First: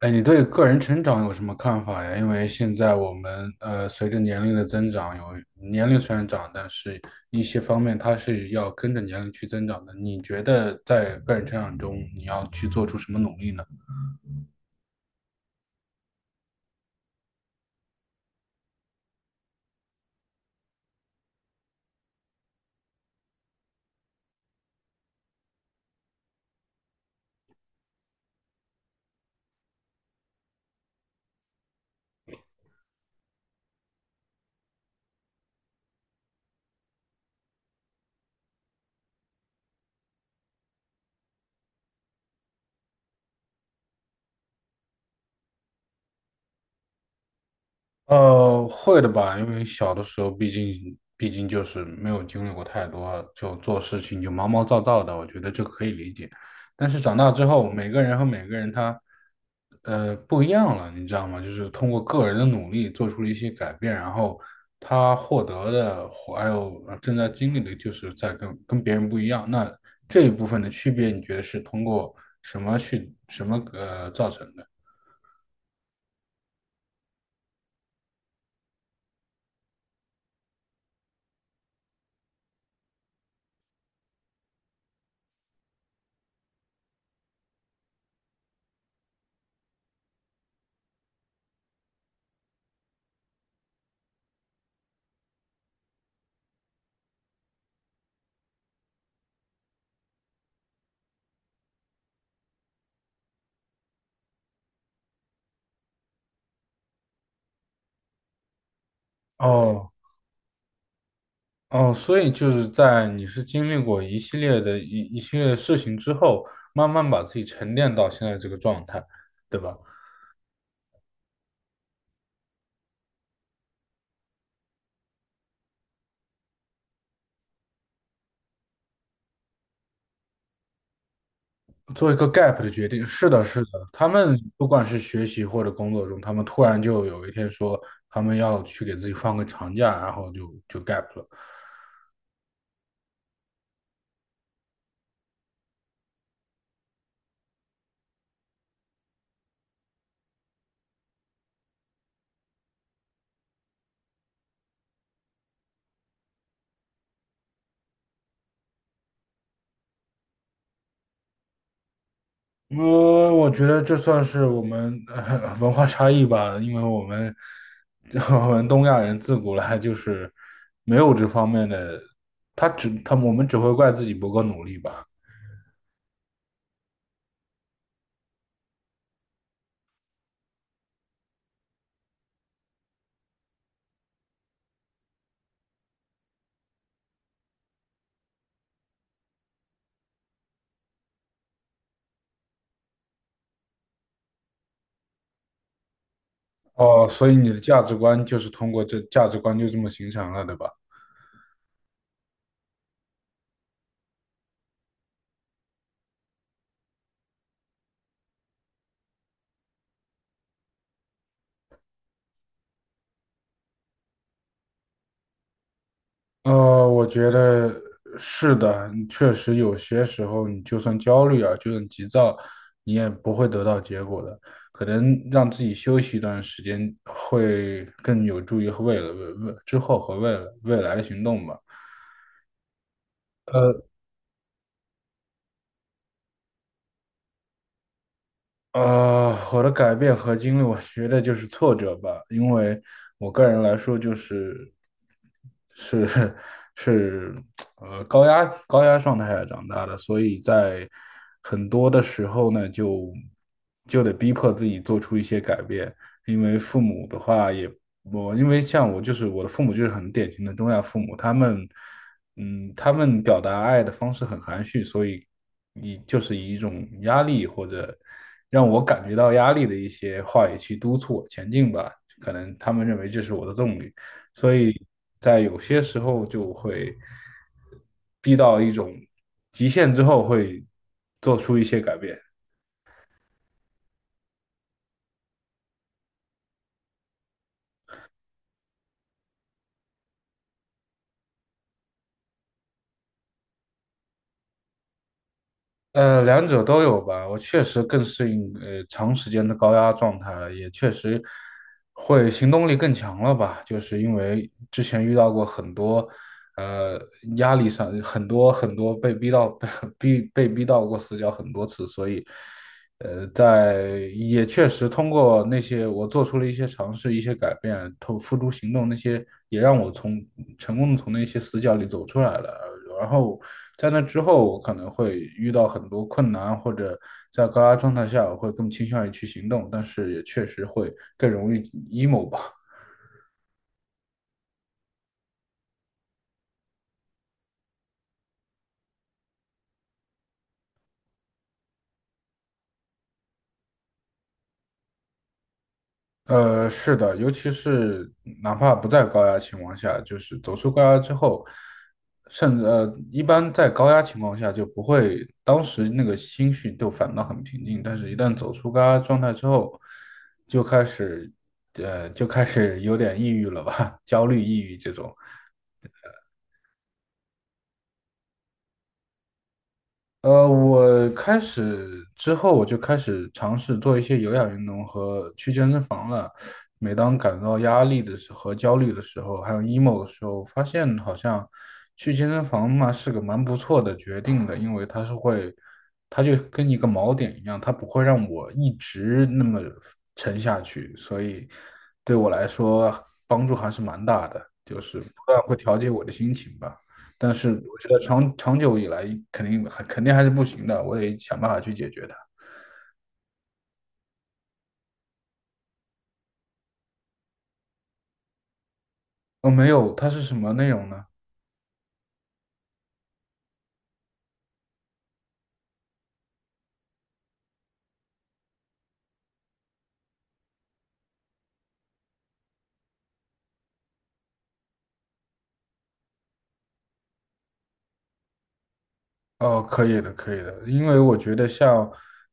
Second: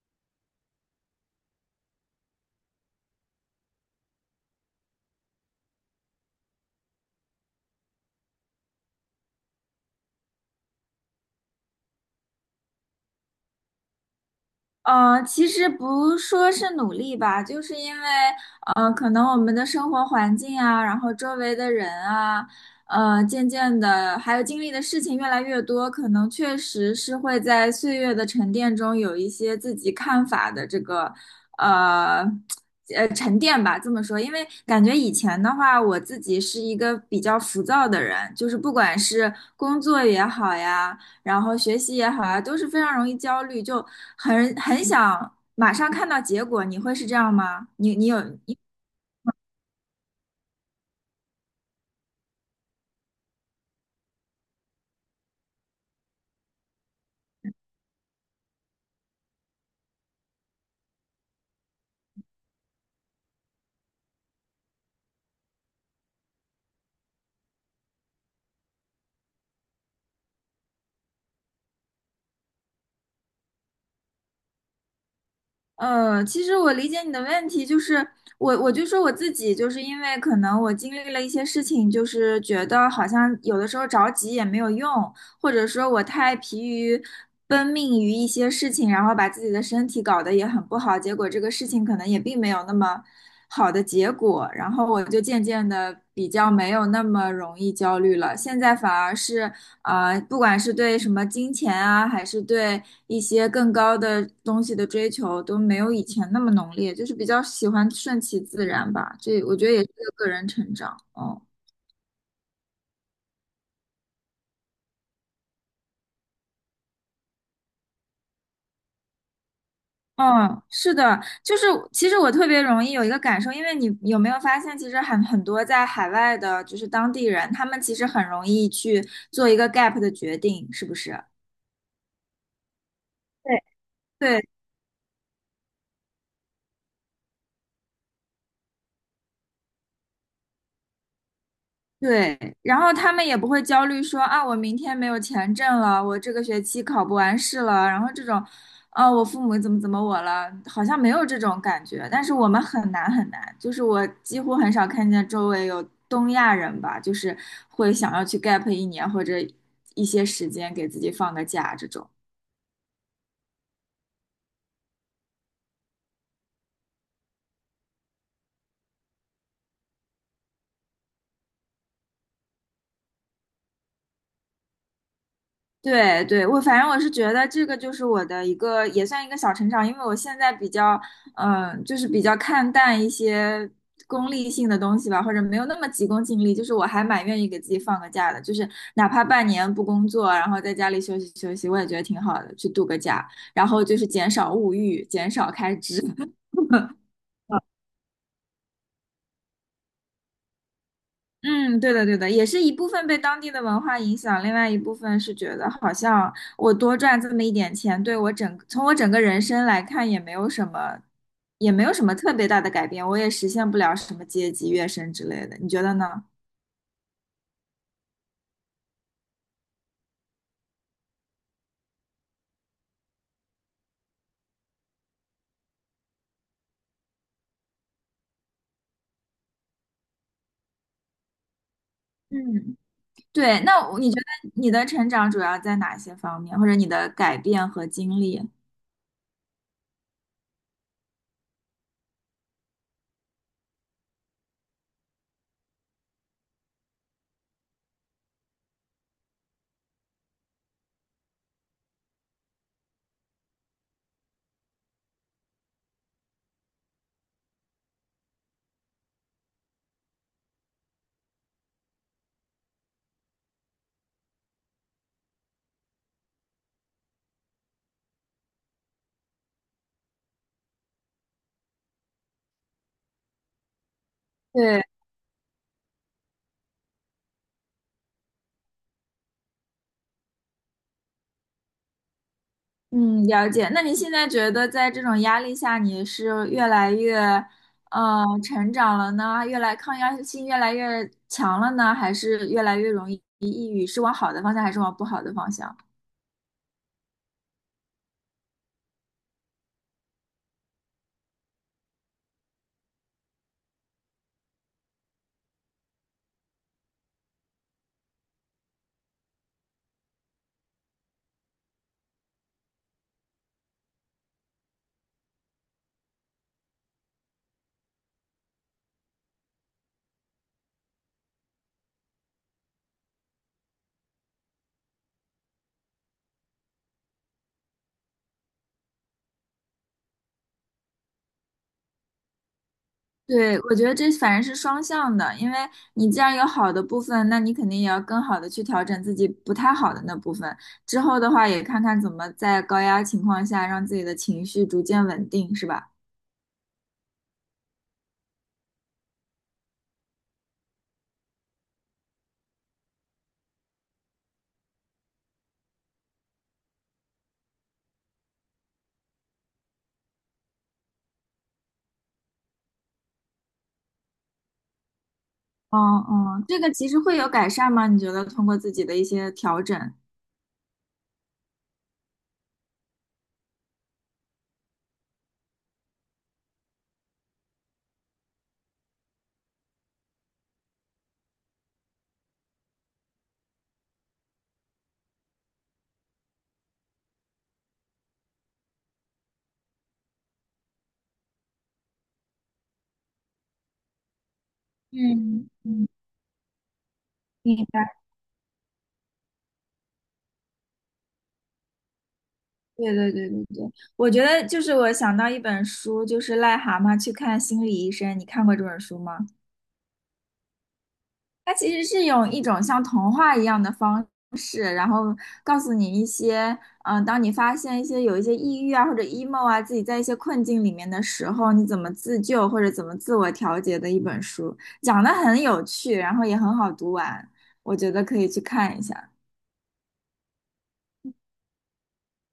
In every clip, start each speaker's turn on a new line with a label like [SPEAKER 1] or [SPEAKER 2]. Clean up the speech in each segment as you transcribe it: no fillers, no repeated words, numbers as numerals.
[SPEAKER 1] 哎，你对个人成长有什么看法呀？因为现在我们随着年龄的增长，有年龄虽然长，但是一些方面它是要跟着年龄去增长的。你觉得在个人成长中，你要去做出什么努力呢？
[SPEAKER 2] 嗯，其实不说是努力吧，就是因为，可能我们的生活环境啊，然后周围的人啊，渐渐的，还有经历的事情越来越多，可能确实是会在岁月的沉淀中有一些自己看法的这个，呃，沉淀吧，这么说。因为感觉以前的话，我自己是一个比较浮躁的人，就是不管是工作也好呀，然后学习也好啊，都是非常容易焦虑，就很想马上看到结果。你会是这样吗？你你有你
[SPEAKER 1] 会的吧，因为小的时候，毕竟就是没有经历过太多，就做事情就毛毛躁躁的，我觉得这可以理解。但是长大之后，每个人和每个人他，不一样了，你知道吗？就是通过个人的努力做出了一些改变，然后他获得的，还有正在经历的，就是在跟别人不一样。那这一部分的区别，你觉得是通过什么去什么造成的？
[SPEAKER 2] 其实我理解你的问题，就是我就说我自己，就是因为可能我经历了一些事情，就是觉得好像有的时候着急也没有用，或者说我太疲于奔命于一些事情，然后把自己的身体搞得也很不好，结果这个事情可能也并没有那么好的结果，然后我就渐渐的比较没有那么容易焦虑了。现在反而是不管是对什么金钱啊，还是对一些更高的东西的追求，都没有以前那么浓烈，就是比较喜欢顺其自然吧。这我觉得也是
[SPEAKER 1] 哦，
[SPEAKER 2] 个个人成长，嗯。
[SPEAKER 1] 哦，所以就是在你是经历过一系列的一系列的事情之后，慢慢把自己沉淀到现在这个状态，对吧？
[SPEAKER 2] 嗯，是的，就是其实我特别容易有一个感受，因为你有没有发现，其实很多在海外的，就是当地人，他们其实很容易去做一个 gap 的决定，是不是？
[SPEAKER 1] 做一个 gap 的决定，是的，是
[SPEAKER 2] 对，
[SPEAKER 1] 的。他们
[SPEAKER 2] 对，
[SPEAKER 1] 不管是学习或者工作中，他们突然就有一天说他们要去给自己放个长假，然后就 gap 了。
[SPEAKER 2] 对，然后他们也不会焦虑说啊，我明天没有钱挣了，我这个学期考不完试了，然后这种，啊，我父母怎么怎么我了，好像没有这种感觉。但是我们很难很难，就是我几乎很少看见周围有东亚人吧，就是会想要去 gap 一年或者一些时间给自己放个假这种。
[SPEAKER 1] 我觉得这算是我们文化差异吧，因为我们 我们东亚人自古来就是没有这方面的，他只他我们只会怪自己不够努力吧。
[SPEAKER 2] 对对，我反正我是觉得这个就是我的一个也算一个小成长。因为我现在比较，嗯、就是比较看淡一些功利性的东西吧，或者没有那么急功近利，就是我还蛮愿意给自己放个假的，就是哪怕半年不工作，然后在家里休息休息，我也觉得挺好的，去度个假，然后就是减少物欲，减少开支。
[SPEAKER 1] 哦，所以你的价值观就是通过这价值观就这么形成了，对吧？
[SPEAKER 2] 嗯，对的，对的，也是一部分被当地的文化影响，另外一部分是觉得好像我多赚这么一点钱，对我整，从我整个人生来看也没有什么，也没有什么特别大的改变，我也实现不了什么阶级跃升之类的，你觉得呢？
[SPEAKER 1] 我觉得是的，确实有些时候你就算焦虑啊，就算急躁，你也不会得到结果的。可能让自己休息一段时间，会更有助于未来，未未之后和未来的行动吧。
[SPEAKER 2] 嗯，对，
[SPEAKER 1] 呃。
[SPEAKER 2] 那你觉得你的成长主要在哪些方面，或者你的改变和经历？
[SPEAKER 1] 我的改变和经历，我觉得就是挫折吧，因为我个人来说，就是是 是高压状态下长大的，所以在很多的时候呢，就得逼迫自己做出一些改变，因为父母的话也因为像我就是我的父母就是很典型的中亚父母，他们他们表达爱的方式很含蓄，所以就是以一种压力或者。让我感觉到压力的一些话语去督促我前进吧。可能他们认为这是我的动力，所以
[SPEAKER 2] 对。
[SPEAKER 1] 在有些时候就会逼到一种极限之后，会做出一些改变。
[SPEAKER 2] 嗯，了解。那你现在觉得在这种压力下，你是越来越，成长了呢？越来抗压性越来越强了呢？还是越来越容易抑郁？是往好的方向，还是往不好的方向？
[SPEAKER 1] 两者都有吧。我确实更适应长时间的高压状态了，也确实会行动力更强了吧。就是因为之前遇到过很多呃压力上很多被逼到 被逼到过死角很多次，所以在也确实通过那些我做出了一些尝试、一些改变，投付诸行动，那些也让我从成功的从那些死角里走出来了。然后在那之后，我可能会遇到很多困难，或者在高压状态下，我会更倾向于去行动，但是也确实会更容易 emo 吧。
[SPEAKER 2] 对，我觉得这反正是双向的，因为你既然有好的部分，那你肯定也要更好的去调整自己不太好的那部分。之后的话，也看看怎么在高压情况下让自己的情绪逐渐稳定，是吧？
[SPEAKER 1] 是的，尤其是哪怕不在高压情况下，就是走出高压之后，甚至一般在高压情况下就不会，当时那个心绪都反倒很平静，但是一旦走出高压状态之后，就开始，就开始有点抑郁了吧，焦虑、抑郁这种。
[SPEAKER 2] 哦哦，这个其实会有改善吗？你觉得通过自己的一些调整？
[SPEAKER 1] 我开始之后，我就开始尝试做一些有氧运动和去健身房了。每当感到压力的时候、和焦虑的时候，还有 emo 的时候，发现好像去健身房嘛是个蛮不错的决定的，因为它是会，它就跟一个锚点一样，它不会让我一直那么沉下去，所以对我来说帮助还是蛮大的，就是不断
[SPEAKER 2] 嗯
[SPEAKER 1] 会调
[SPEAKER 2] 嗯，
[SPEAKER 1] 节我的心情吧。但是
[SPEAKER 2] 明
[SPEAKER 1] 我觉
[SPEAKER 2] 白。
[SPEAKER 1] 得长久以来肯定还是不行的，我得想办法去解决它。
[SPEAKER 2] 对对对对对，我觉得就是我想到一本书，就是《癞蛤蟆去看心理医生》，你看过这本书吗？
[SPEAKER 1] 哦，没有，它是什么内容呢？
[SPEAKER 2] 它其实是用一种像童话一样的方式，然后告诉你一些，嗯、当你发现一些有一些抑郁啊或者 emo 啊，自己在一些困境里面的时候，你怎么自救或者怎么自我调节的一本书，讲的很有趣，然后也很好读完，我觉得可以去看一下。
[SPEAKER 1] 哦，可以的，可以的，因为我觉得像，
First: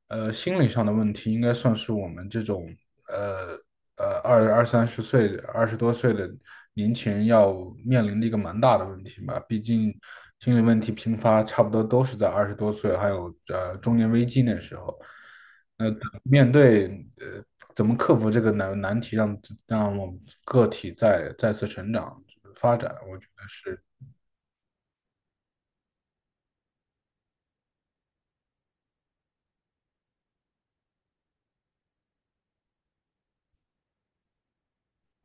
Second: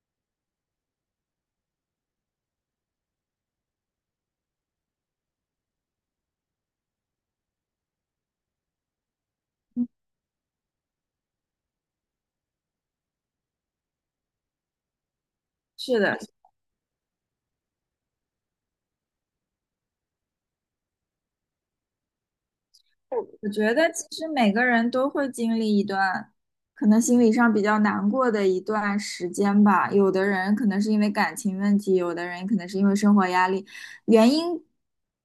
[SPEAKER 1] 心理上的问题，应该算是我们这种，呃二三十岁、二十多岁的年轻人要面临的一个蛮大的问题吧。毕竟，心理问题频发，差不多都是在二十多岁，还有中年危机那时候。那
[SPEAKER 2] 是的，
[SPEAKER 1] 面对呃，怎么克服这个难题让，让我们个体再次成长发展，我
[SPEAKER 2] 我
[SPEAKER 1] 觉得
[SPEAKER 2] 我觉
[SPEAKER 1] 是。
[SPEAKER 2] 得其实每个人都会经历一段，可能心理上比较难过的一段时间吧。有的人可能是因为感情问题，有的人可能是因为生活压力，原因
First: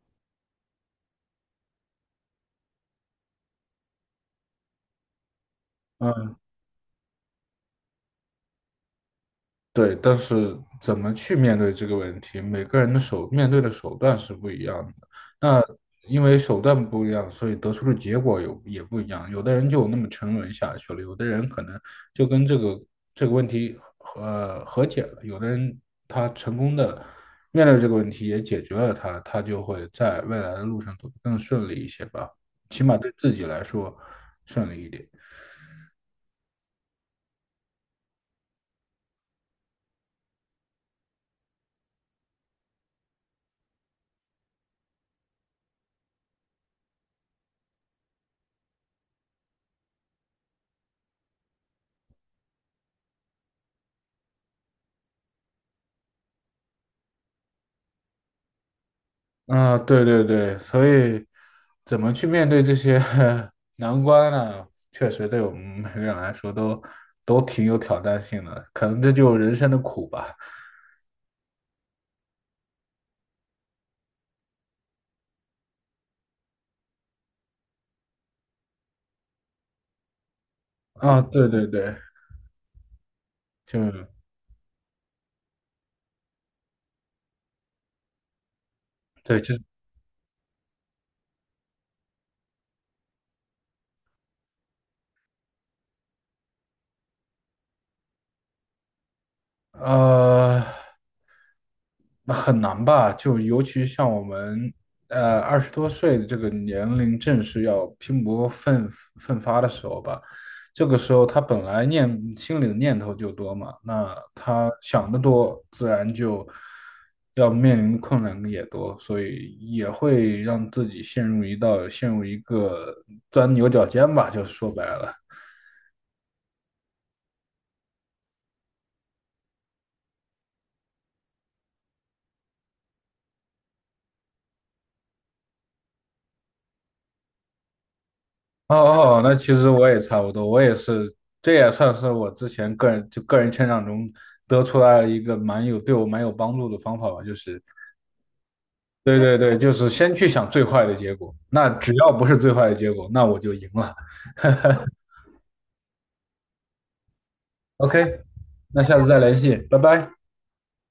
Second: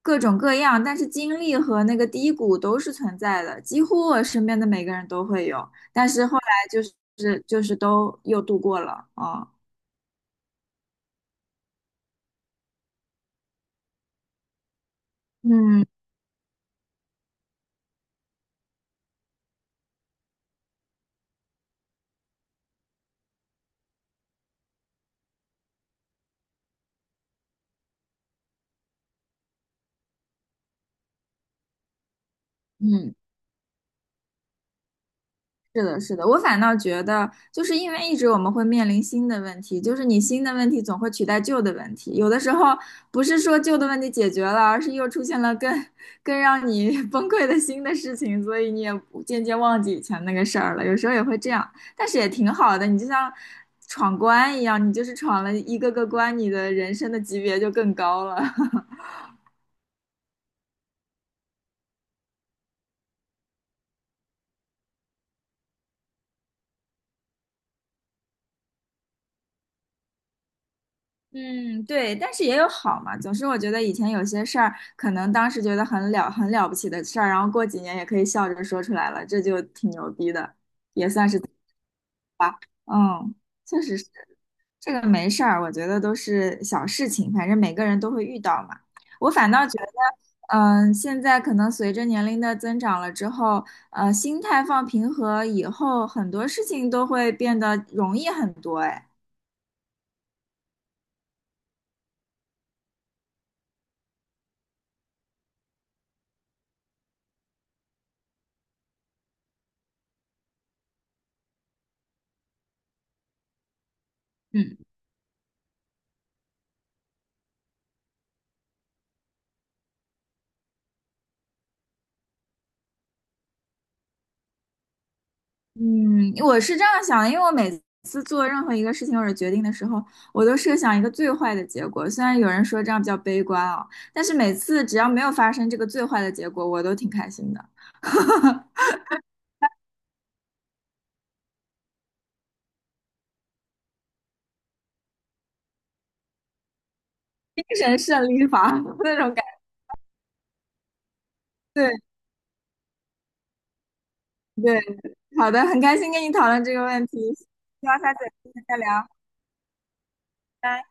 [SPEAKER 2] 各种各样，但是经历和那个低谷都是存在的，几乎我身边的每个人都会有。但是
[SPEAKER 1] 嗯，
[SPEAKER 2] 后来就是都又度过了啊，
[SPEAKER 1] 对，但是怎么去面对这个问题，每个人的手面对的手段是不一样的。那
[SPEAKER 2] 嗯
[SPEAKER 1] 因为手段不一样，所以得出的结果有也不一样。有的人就那么沉沦下去了，有的人可能就跟这个问题和解了，有的人他成功的面对这个问题也解决了它，他就会在未来的路上走得更顺利一些吧，起码对
[SPEAKER 2] 嗯。
[SPEAKER 1] 自己来说顺利一点。
[SPEAKER 2] 是的，是的，我反倒觉得，就是因为一直我们会面临新的问题，就是你新的问题总会取代旧的问题，有的时候不是说旧的问题解决了，而是又出现了更让你 崩溃的新的事情，所以你也不渐渐忘记以前那个事儿了，有时候也会这样，但是也挺好的，你就像闯关一样，你就是闯了一个个关，你的人生的级别就更高了。
[SPEAKER 1] 啊，对对对，所以怎么去面对这些 难关呢？确实对我们每个人来说都挺有挑战性的，可能这就是人生的苦吧。
[SPEAKER 2] 嗯，对，但是也有好嘛。总是我觉得以前有些事儿，可能当时觉得很了不起的事儿，然后过几年也可以笑着说出来了，这就挺牛逼的。
[SPEAKER 1] 啊，对对对，
[SPEAKER 2] 嗯，
[SPEAKER 1] 就
[SPEAKER 2] 确实是这个没事儿，我觉得都是小事情，反正每个人都会遇到嘛。我
[SPEAKER 1] 对，
[SPEAKER 2] 反
[SPEAKER 1] 就
[SPEAKER 2] 倒觉得，嗯、现在可能随着年龄的增长了之后，心态放平和以后，很多事情都会变得容易很多。哎，
[SPEAKER 1] 呃，那很难吧？就尤其像我们，二十多岁的这个年龄，正是要拼搏奋发的时候吧。这个时候，他本来心里的念头就多嘛，那他
[SPEAKER 2] 嗯。
[SPEAKER 1] 想的多，自然就要面临的困难也多，所以也会让自己陷入一道，陷入一个钻牛角尖吧，就是说白了。
[SPEAKER 2] 嗯，我是这样想的，因为我每次做任何一个事情或者决定的时候，我都设想一个最坏的结果。虽然有人说这样比较悲观啊，但是每次只要没有发生这个最坏的结果，我都挺开心的。
[SPEAKER 1] 哦哦，那其实我也差不多，我也是，这也算是我之前个人成长中得出来了一个对我蛮有帮助的方法吧，就是
[SPEAKER 2] 精神胜利法 那
[SPEAKER 1] 对
[SPEAKER 2] 种感
[SPEAKER 1] 对对，
[SPEAKER 2] 觉。
[SPEAKER 1] 就是先去想最坏的结果，那
[SPEAKER 2] 对
[SPEAKER 1] 只要不是最坏的结果，那我就赢了。
[SPEAKER 2] 对，好的，很开心跟你讨论这个问题，希
[SPEAKER 1] OK，
[SPEAKER 2] 望下次有机会再
[SPEAKER 1] 那下次
[SPEAKER 2] 聊。
[SPEAKER 1] 再联系，拜拜。
[SPEAKER 2] 拜拜